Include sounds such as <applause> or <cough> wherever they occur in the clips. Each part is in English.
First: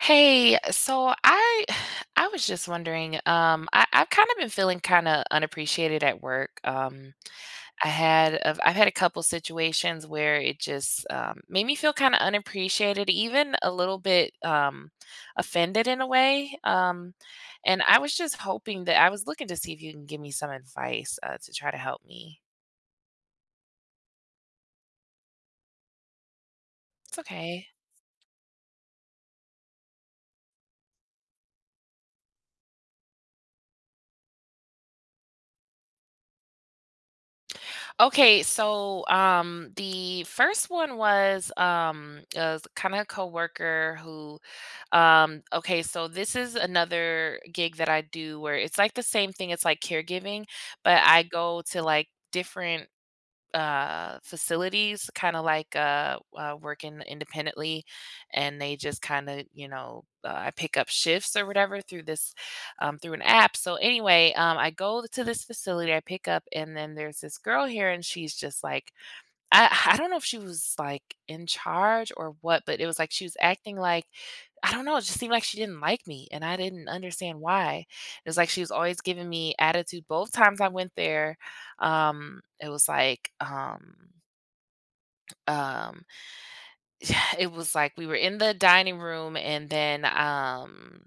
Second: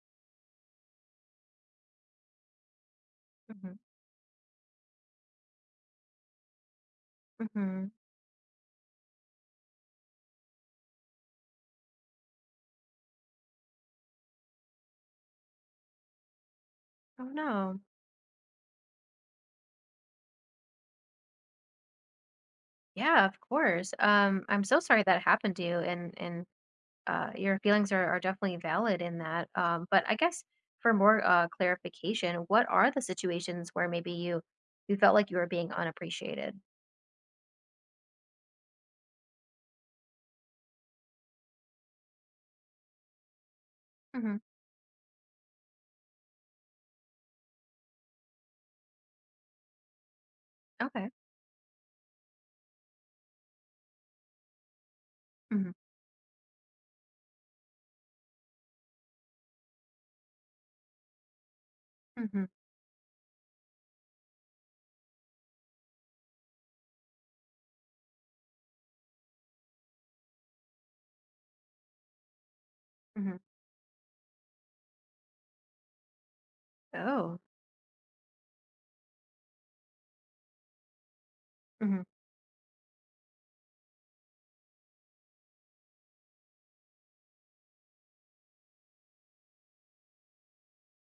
Hey, so I <sighs> I was just wondering, Mhm, I've kind of been feeling kind of unappreciated at work. I mhm. had I've had a couple situations where it just made me feel kind of unappreciated, even a little bit offended in a way. Oh, no. And I was just hoping that I was looking to see if you can give me some advice to try to help me. Yeah, of course. I'm so sorry that happened to you, and It's your okay. feelings are definitely valid in that. But I guess for more clarification, what are the situations where maybe you felt like you were being unappreciated? Okay, so the first one was a kind of coworker Hmm. who okay, so this is another gig that I do where it's like the same thing, it's like caregiving, but Okay. I go to like different facilities kind of Hmm. like working independently, and they just kind of, you know, I pick up shifts or whatever through this Hmm. Through an app. So anyway, I go to this facility, I pick up, and then there's this girl here, and she's just like, I don't know if she was, like, in charge or what, but it was like she Hmm. was acting like, I don't know, it just seemed like she didn't like me, and I didn't Oh. understand why. It was like she was always giving me attitude both times I went there. Hmm. It was like, um <sighs> It was like we were in the dining room, and then,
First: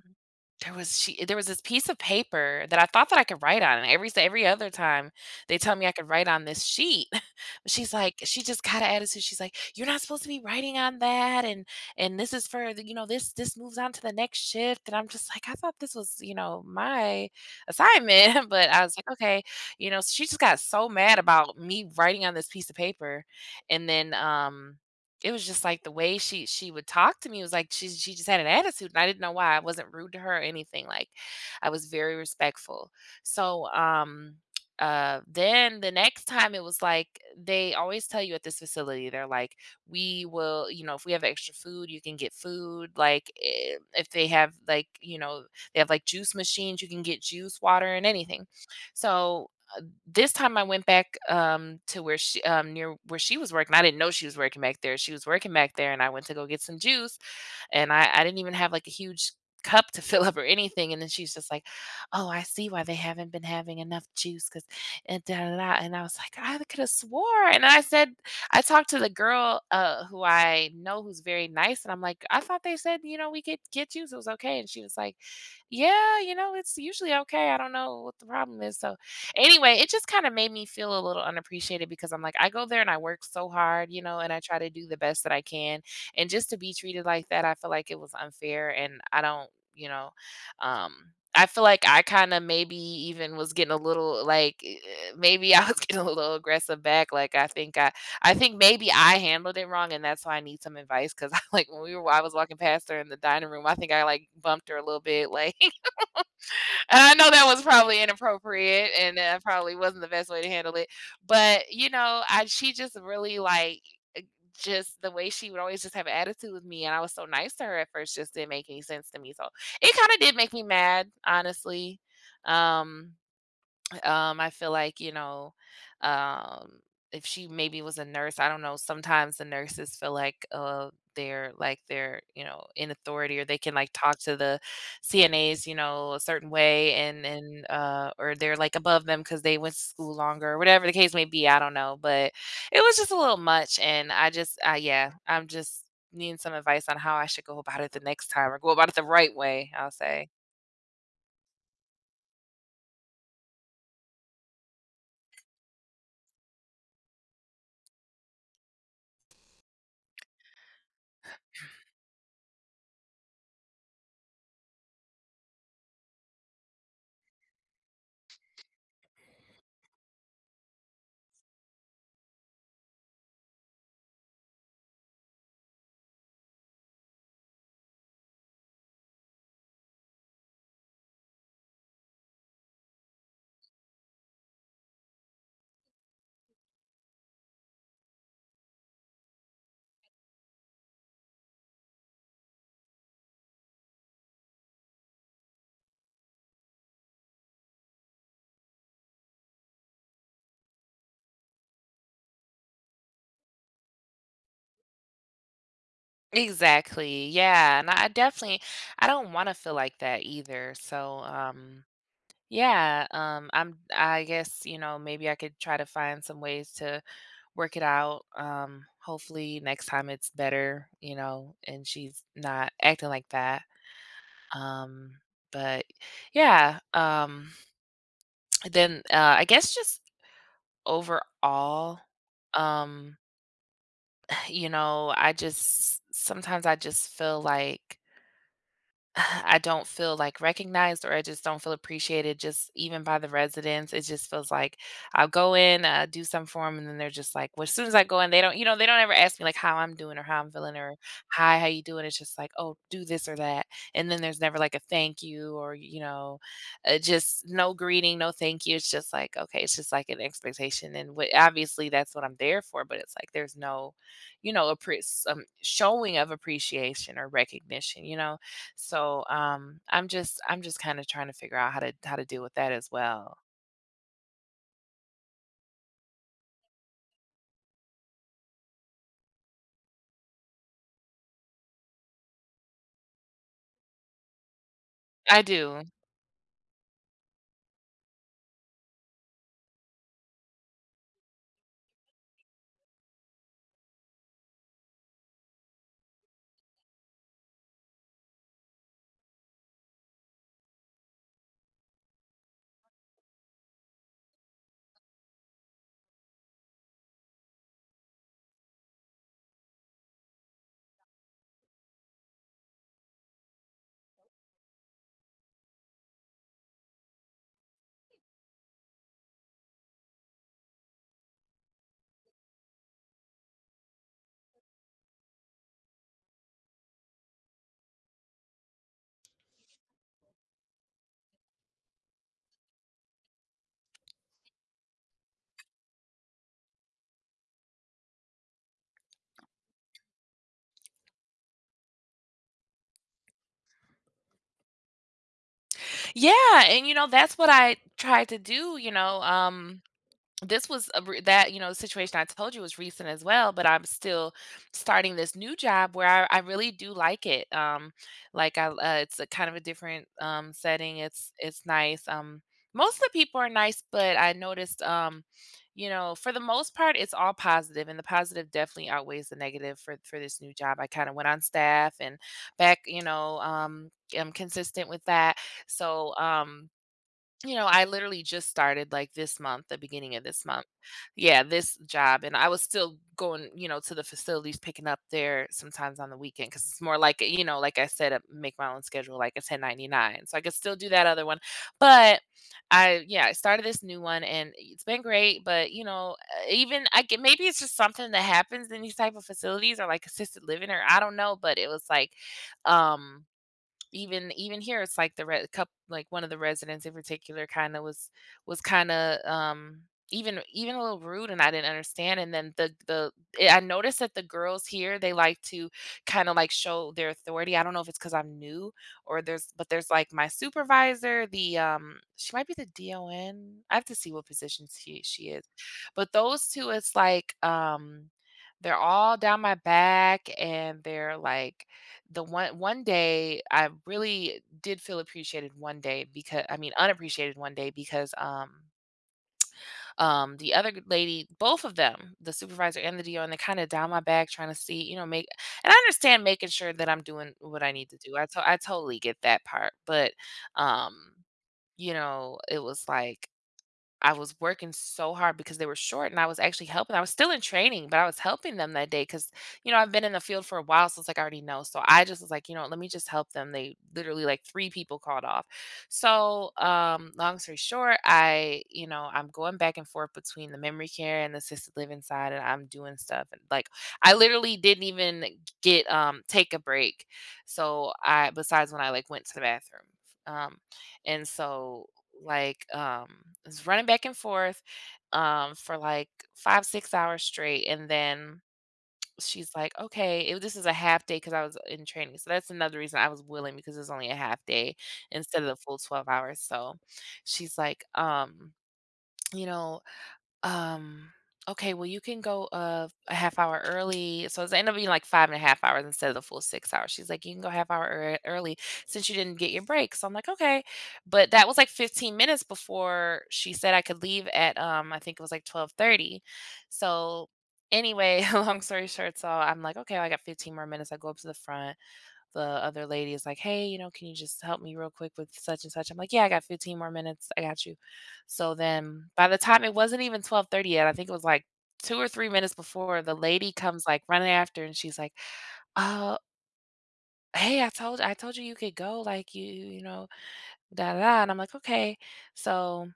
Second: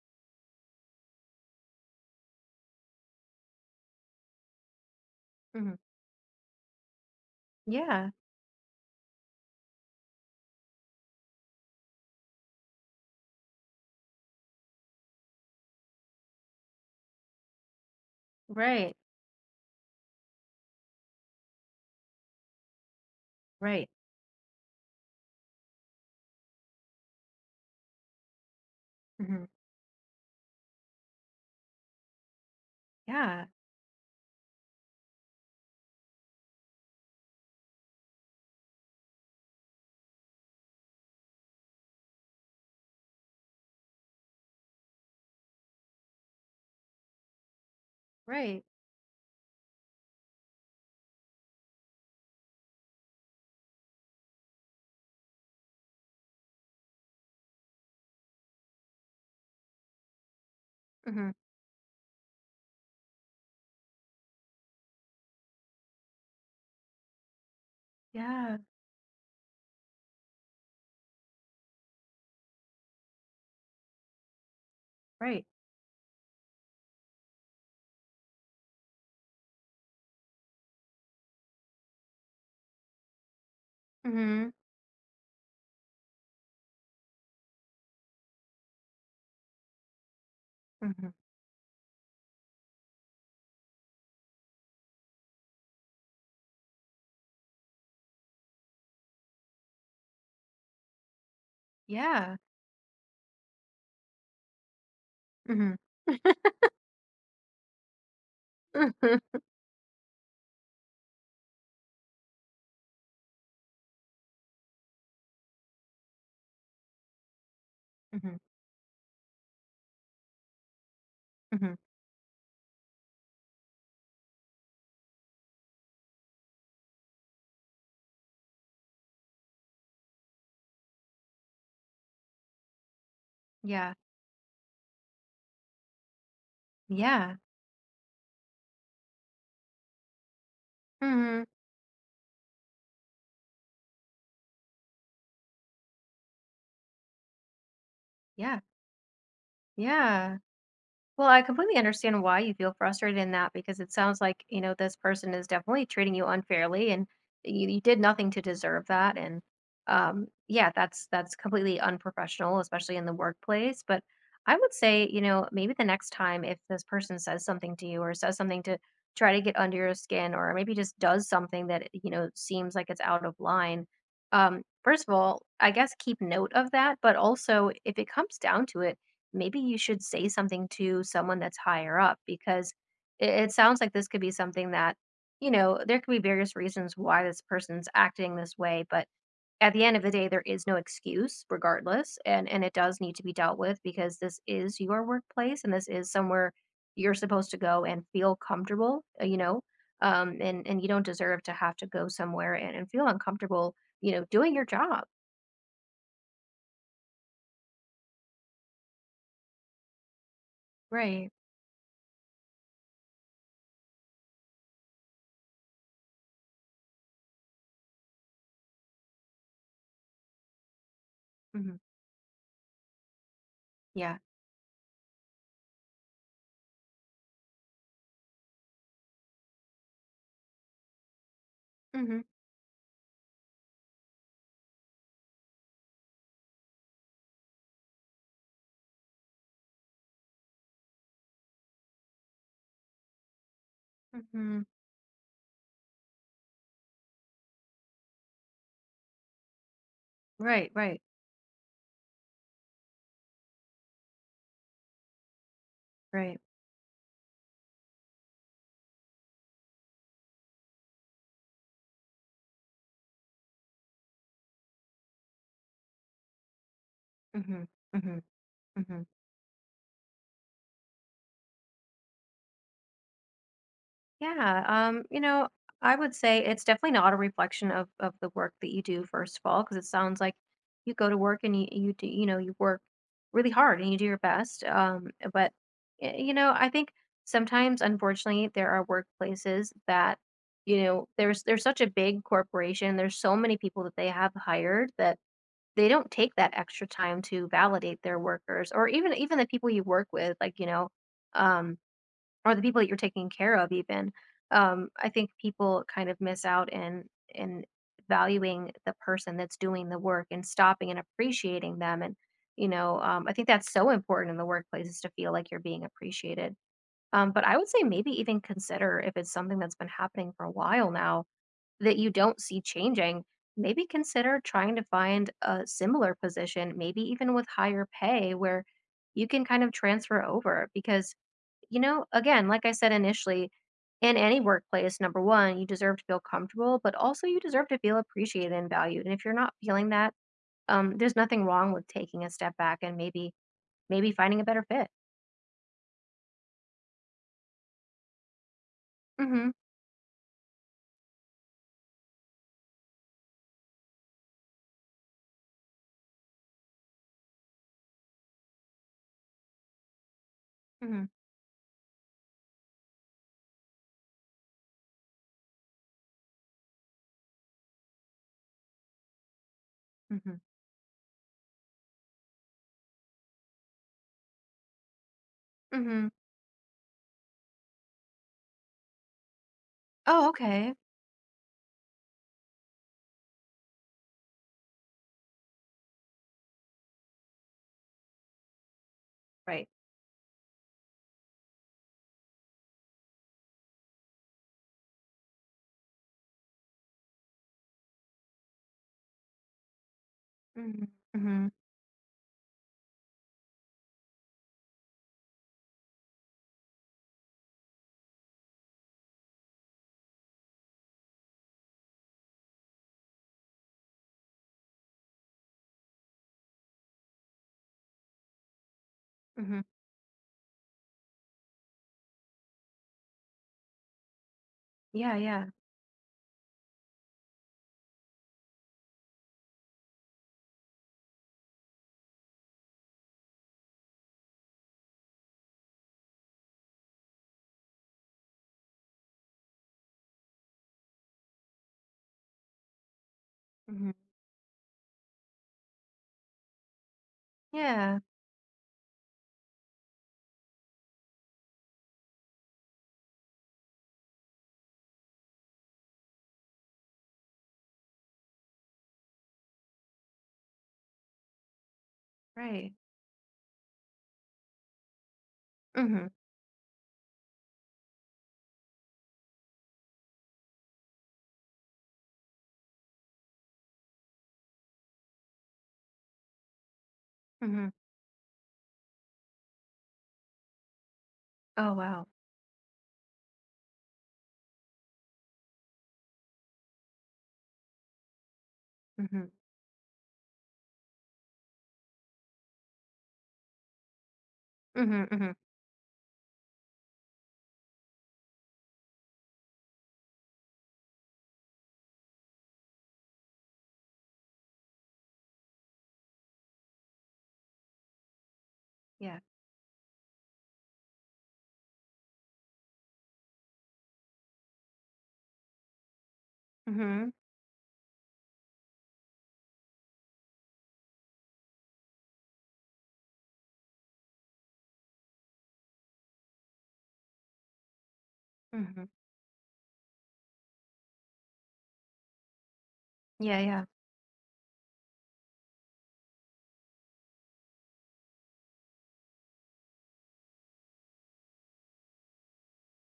there was she there was this piece of paper that I thought that I could write on, and every other time they Hmm. tell me I could write on this sheet. <laughs> But she's Yeah. like, she just got an attitude, she's like, "You're not supposed to be writing on that, and this is for the, you know, this moves on to the next shift," and I'm just like, "I thought this was, you know, my assignment," <laughs> but I Right. was like, "Okay," you know. So she just got so mad about me writing on this piece of paper, and Right. then, it was just like the way she would talk to me was like she just had an attitude, and I didn't know Hmm. why. I wasn't rude to her or anything. Like, I was very respectful. Yeah. So then the next time it was like, they always tell you at this facility, they're like, we will, you know, if we have extra food you can get food like if they have like, you know, they have like juice machines, you can get juice, water, and anything. Right. So this time I went back, to where she near where she was working. I didn't know she was working back there. She was working back there, and I went to go get some juice, and I didn't even have, like, a huge cup to <laughs> fill up or anything, and then Hmm. she's just like, "Oh, I see why they haven't been having enough juice." Because, and da da da, and I was like, "I coulda swore," and I said, Yeah. I talked to the girl, who I know, who's very nice, and I'm like, "I thought they said, you know, we could get juice, it was okay," and she was like, Right. "Yeah, you know, it's usually okay, I don't know what the problem is." So, anyway, it just kinda made me feel a little unappreciated because I'm like, I go there and I work so hard, you know, and I Hmm. try to do the best that I can, and just to be treated like that, I feel like it was unfair, and I don't, you know, um Hmm. I feel like I kind of maybe even was getting a little like maybe I was <laughs> getting a little aggressive back. Like, I think I think maybe I handled it wrong, and that's why I need some advice, because <laughs> like, when we were I was Yeah. walking past her in the dining room, I think I like bumped her a little bit like <laughs> and Hmm. I know that was probably inappropriate, <laughs> and that probably wasn't the best way to handle it. But, you know, I she just really like, just the way she would always just have an attitude with me, and I was so nice to her at first, just Hmm. didn't make any sense to me. So it kind of did make me mad, Hmm. honestly. Um I feel like, you know, um, if she maybe was a nurse, I don't know, sometimes the nurses feel like they're like, they're, you know, in authority, or they can like Yeah. talk to the CNAs, you know, a certain way, Yeah. and or they're like above them because they went to school longer or whatever the case may Mhm. be. I don't know. But it was just a little much, and I just yeah, I'm just needing some advice on how I should go about it the next time, Yeah. or go about it the right way, I'll say. Yeah. Well, I completely understand why you feel frustrated in that because it sounds like, you know, this person is definitely treating you unfairly and you did nothing to deserve that. And yeah, that's completely unprofessional, especially in the workplace. But I would say, you know, maybe the next time if this person says something to you or says something to try to get under your skin or maybe just does something that, you know, seems like it's out of line. First of all, I guess keep note of that, but also if it comes down to it, maybe you should say something to someone that's higher up because it sounds like this could be something that, you know, there could be various reasons why this person's acting this way, but at the end of the day, there is no excuse regardless. And it does need to be dealt with because this is your workplace and this is somewhere you're supposed to go and feel comfortable, you know, and you don't deserve to have to go somewhere and feel uncomfortable, you know, doing your job. Exactly. Yeah, and I definitely, I don't wanna feel like that either. So, Right. Yeah, I guess, you know, maybe I could try to find some ways to work it out. Hopefully next time it's better, you know, Hmm. and she's not acting like that. Yeah. Um, but yeah, <tsk> then, I guess just overall, Hmm. um, <sighs> you know, I just sometimes I just feel like <sighs> I don't feel like recognized, or I just don't feel appreciated, just even by the residents. It just feels Hmm. like I'll go in, do some for 'em, and then they're just like, well, as soon as I go in, they don't, you know, they don't ever ask me like how I'm doing or how I'm Right. feeling, or Right. hi, how you doing? It's just like, oh, do this or that. And then there's never like a thank you, or, you Right. know, just no greeting, no thank you. It's just like, okay, it's just like an expectation. And what, obviously that's what I'm there for, but it's like, there's no, you know, a some showing of appreciation or Mhm, recognition, you mhm, know? mhm. So, I'm just kinda trying to figure out how to deal with that as well. Yeah, you know, I would say it's definitely not a reflection of the work that you do, first of all, because it sounds like you go to work and you do, you know, you work really hard and you do your best. I But do. You know, I think sometimes, unfortunately, there are workplaces that, you know, there's such a big corporation, there's so many people that they have hired that they don't take that extra time to validate their workers or even the people you work with, like, you know, um, or the people that you're taking care of even, um, I think people kind of miss out in valuing the person that's doing the work and stopping and appreciating them and you know, I think that's so important in the workplace is to feel like you're being appreciated. But I would say maybe even consider if it's something that's been happening for a while now that you don't see changing. Maybe consider trying to find a similar position maybe even with higher pay where you can kind of transfer over because you know, again, like I said initially, in any workplace, number one, you deserve to feel comfortable, but also you deserve to feel appreciated and valued. And if you're not feeling that, there's nothing wrong with taking a step back and maybe finding a better fit. Yeah, and, you know, that's what I tried to do, you know, Mm-hmm. This was a re- that you know, situation I told you was recent as well, but I'm still starting this new job where I really do like it. Like I, it's a kind of a different setting. Mm-hmm. It's nice. Most of the people are nice, but I noticed you know, for the most part, it's all positive, and the positive definitely outweighs the negative for Mm-hmm. this new job. I kind of went on staff and back, you know, I'm consistent with that. Mm-hmm. So you know, I literally just started like this month, the beginning of Oh, this month. okay. Yeah, this job. And I was still going, you know, to the facilities, picking up there sometimes on the weekend, because it's more like, you know, like I said, I make my own schedule like a Right. 1099. So I could still do that other one. But I, yeah, I started this new one and it's been great. But, you know, even I get, maybe it's just something that happens in these type of facilities, or like assisted living, or Mm-hmm. I don't know. Mm-hmm. But it was like, um, even here it's like the red cup, like one of the residents in particular kind of was kind of even even a little rude, and I didn't understand. And then I noticed that the girls here, they like to kind of like show their authority. I don't know if it's because I'm new, or there's Mm-hmm. but there's like my supervisor, the she might be the DON. I have to see what position Yeah, she is. yeah. But those two, it's like, they're all down my back, and they're like, the one day I really did feel appreciated one day, because I mean unappreciated one day, because the other lady, both of them, the supervisor and the DO, and they kind of Mm-hmm. down my back trying to see, you know, make, and I understand making sure that I'm doing what I need to Yeah. do. I totally get that part, but um you know, it was like, I was working so hard because they were short, and I was actually helping. I was still in training, but I was helping them that day because, you know, I've been in the field for a while. So it's like I already know. So I just was like, you know, Right. let me just help them. They literally like three people called off. Mm-hmm. So long story short, I'm going back and forth between the memory care and the assisted living side, and I'm doing stuff. And like I literally didn't even get take a break. Mm-hmm. So I, besides when I like went to the bathroom. Um and Oh, so wow. like It's running back and forth for like 5 6 hours straight. And then Mm-hmm. she's like, okay, it, this is a half day because I was in training, so that's another reason I was willing, because it's only a half day Mm-hmm. Mm-hmm. instead of the full 12 hours. So she's like you know um, okay, well, you can go a half hour early. So it's ended up being like five and a half hours instead of the full 6 hours. She's like, you can go half hour early since you Yeah. didn't get your break. So I'm like, okay. But that was like 15 minutes before she said I could leave at I think it was like 12:30. Mm-hmm. So anyway, <laughs> long story short, so I'm like, okay, well, I got 15 more minutes. I go up to the front, the other lady is like, "Hey, you know, can you just help me real quick with such and such?" I'm like, "Yeah, I got 15 more minutes. I got you." So Mm-hmm. then by the time, it wasn't even 12:30 yet, I think it was like 2 or 3 minutes before, the Yeah, lady yeah. comes like running after, and she's like, "Uh, hey, I told you you could go, like you know, da da." And I'm like, "Okay." So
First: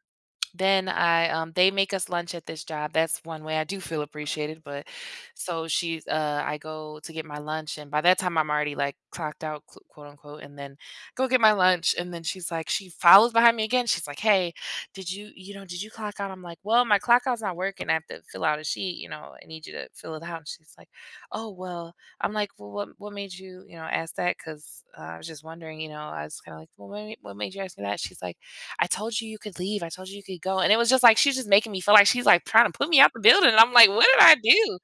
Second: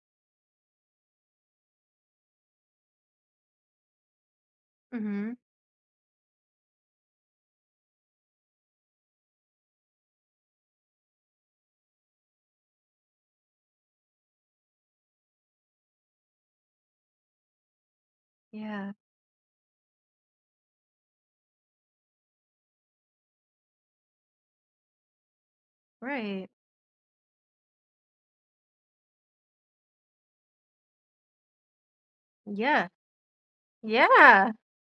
then I, they make us lunch at this job. That's one way I do feel appreciated. But Mm-hmm. so she's, I go to get my lunch, and by that time I'm already like clocked out, quote unquote, and then go get my lunch. And then she's like, she follows behind me again. She's like, hey, did you, you know, did you clock out? I'm like, well, my clock out's not working. I have to fill out a Yeah. sheet. You know, I need you to fill it out. And she's like, oh well. I'm like, well, what made you, ask that? Because I was just wondering. You know, I was Right. kind of like, well, what made you ask me that? She's like, I told you you could leave. I told you you could go. And it was just like, she's just making me feel like she's like trying to Yeah. put me out the building. And I'm like, what did I Yeah, do?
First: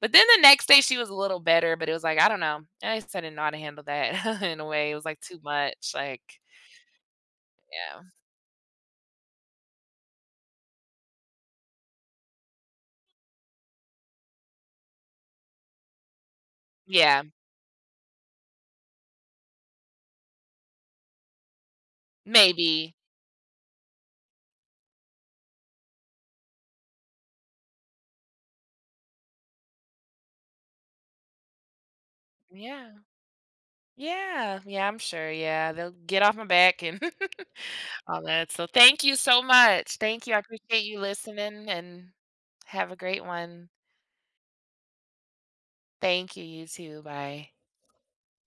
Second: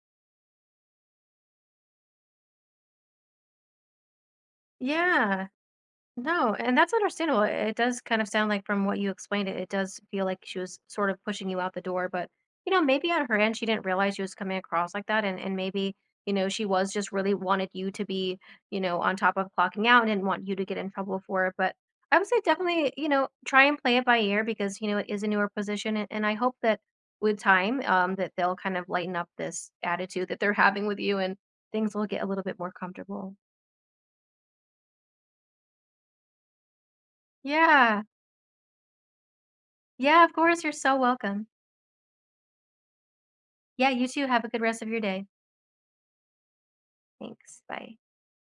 But then the next day she was a little better, but it was like, I don't know. I just didn't know how to handle that <laughs> in a way. It was like too yeah. much. Like, No, and that's understandable. It does yeah. kind of sound like from what you explained it, it does feel like she was sort of pushing you out the door, but you know, maybe on her end she didn't realize she was coming across like that and maybe, you know, she was just Yeah. really wanted you to be, you know, on top of clocking out and didn't want you to get in trouble for it, but I would say definitely, Maybe. you know, try and play it by ear because, you know, it is a newer position and I hope that with time that they'll kind of lighten up this attitude that they're having with you and things will get a little bit more Yeah. comfortable. Yeah. Yeah. I'm sure. Yeah. They'll get off my back and <laughs> Yeah. all that. So thank you so much. Yeah, Thank of you. I course, you're appreciate so you welcome. listening, and have a great one. Yeah, you too, have a good rest of your day. Thank you. You too. Bye. Thanks, bye.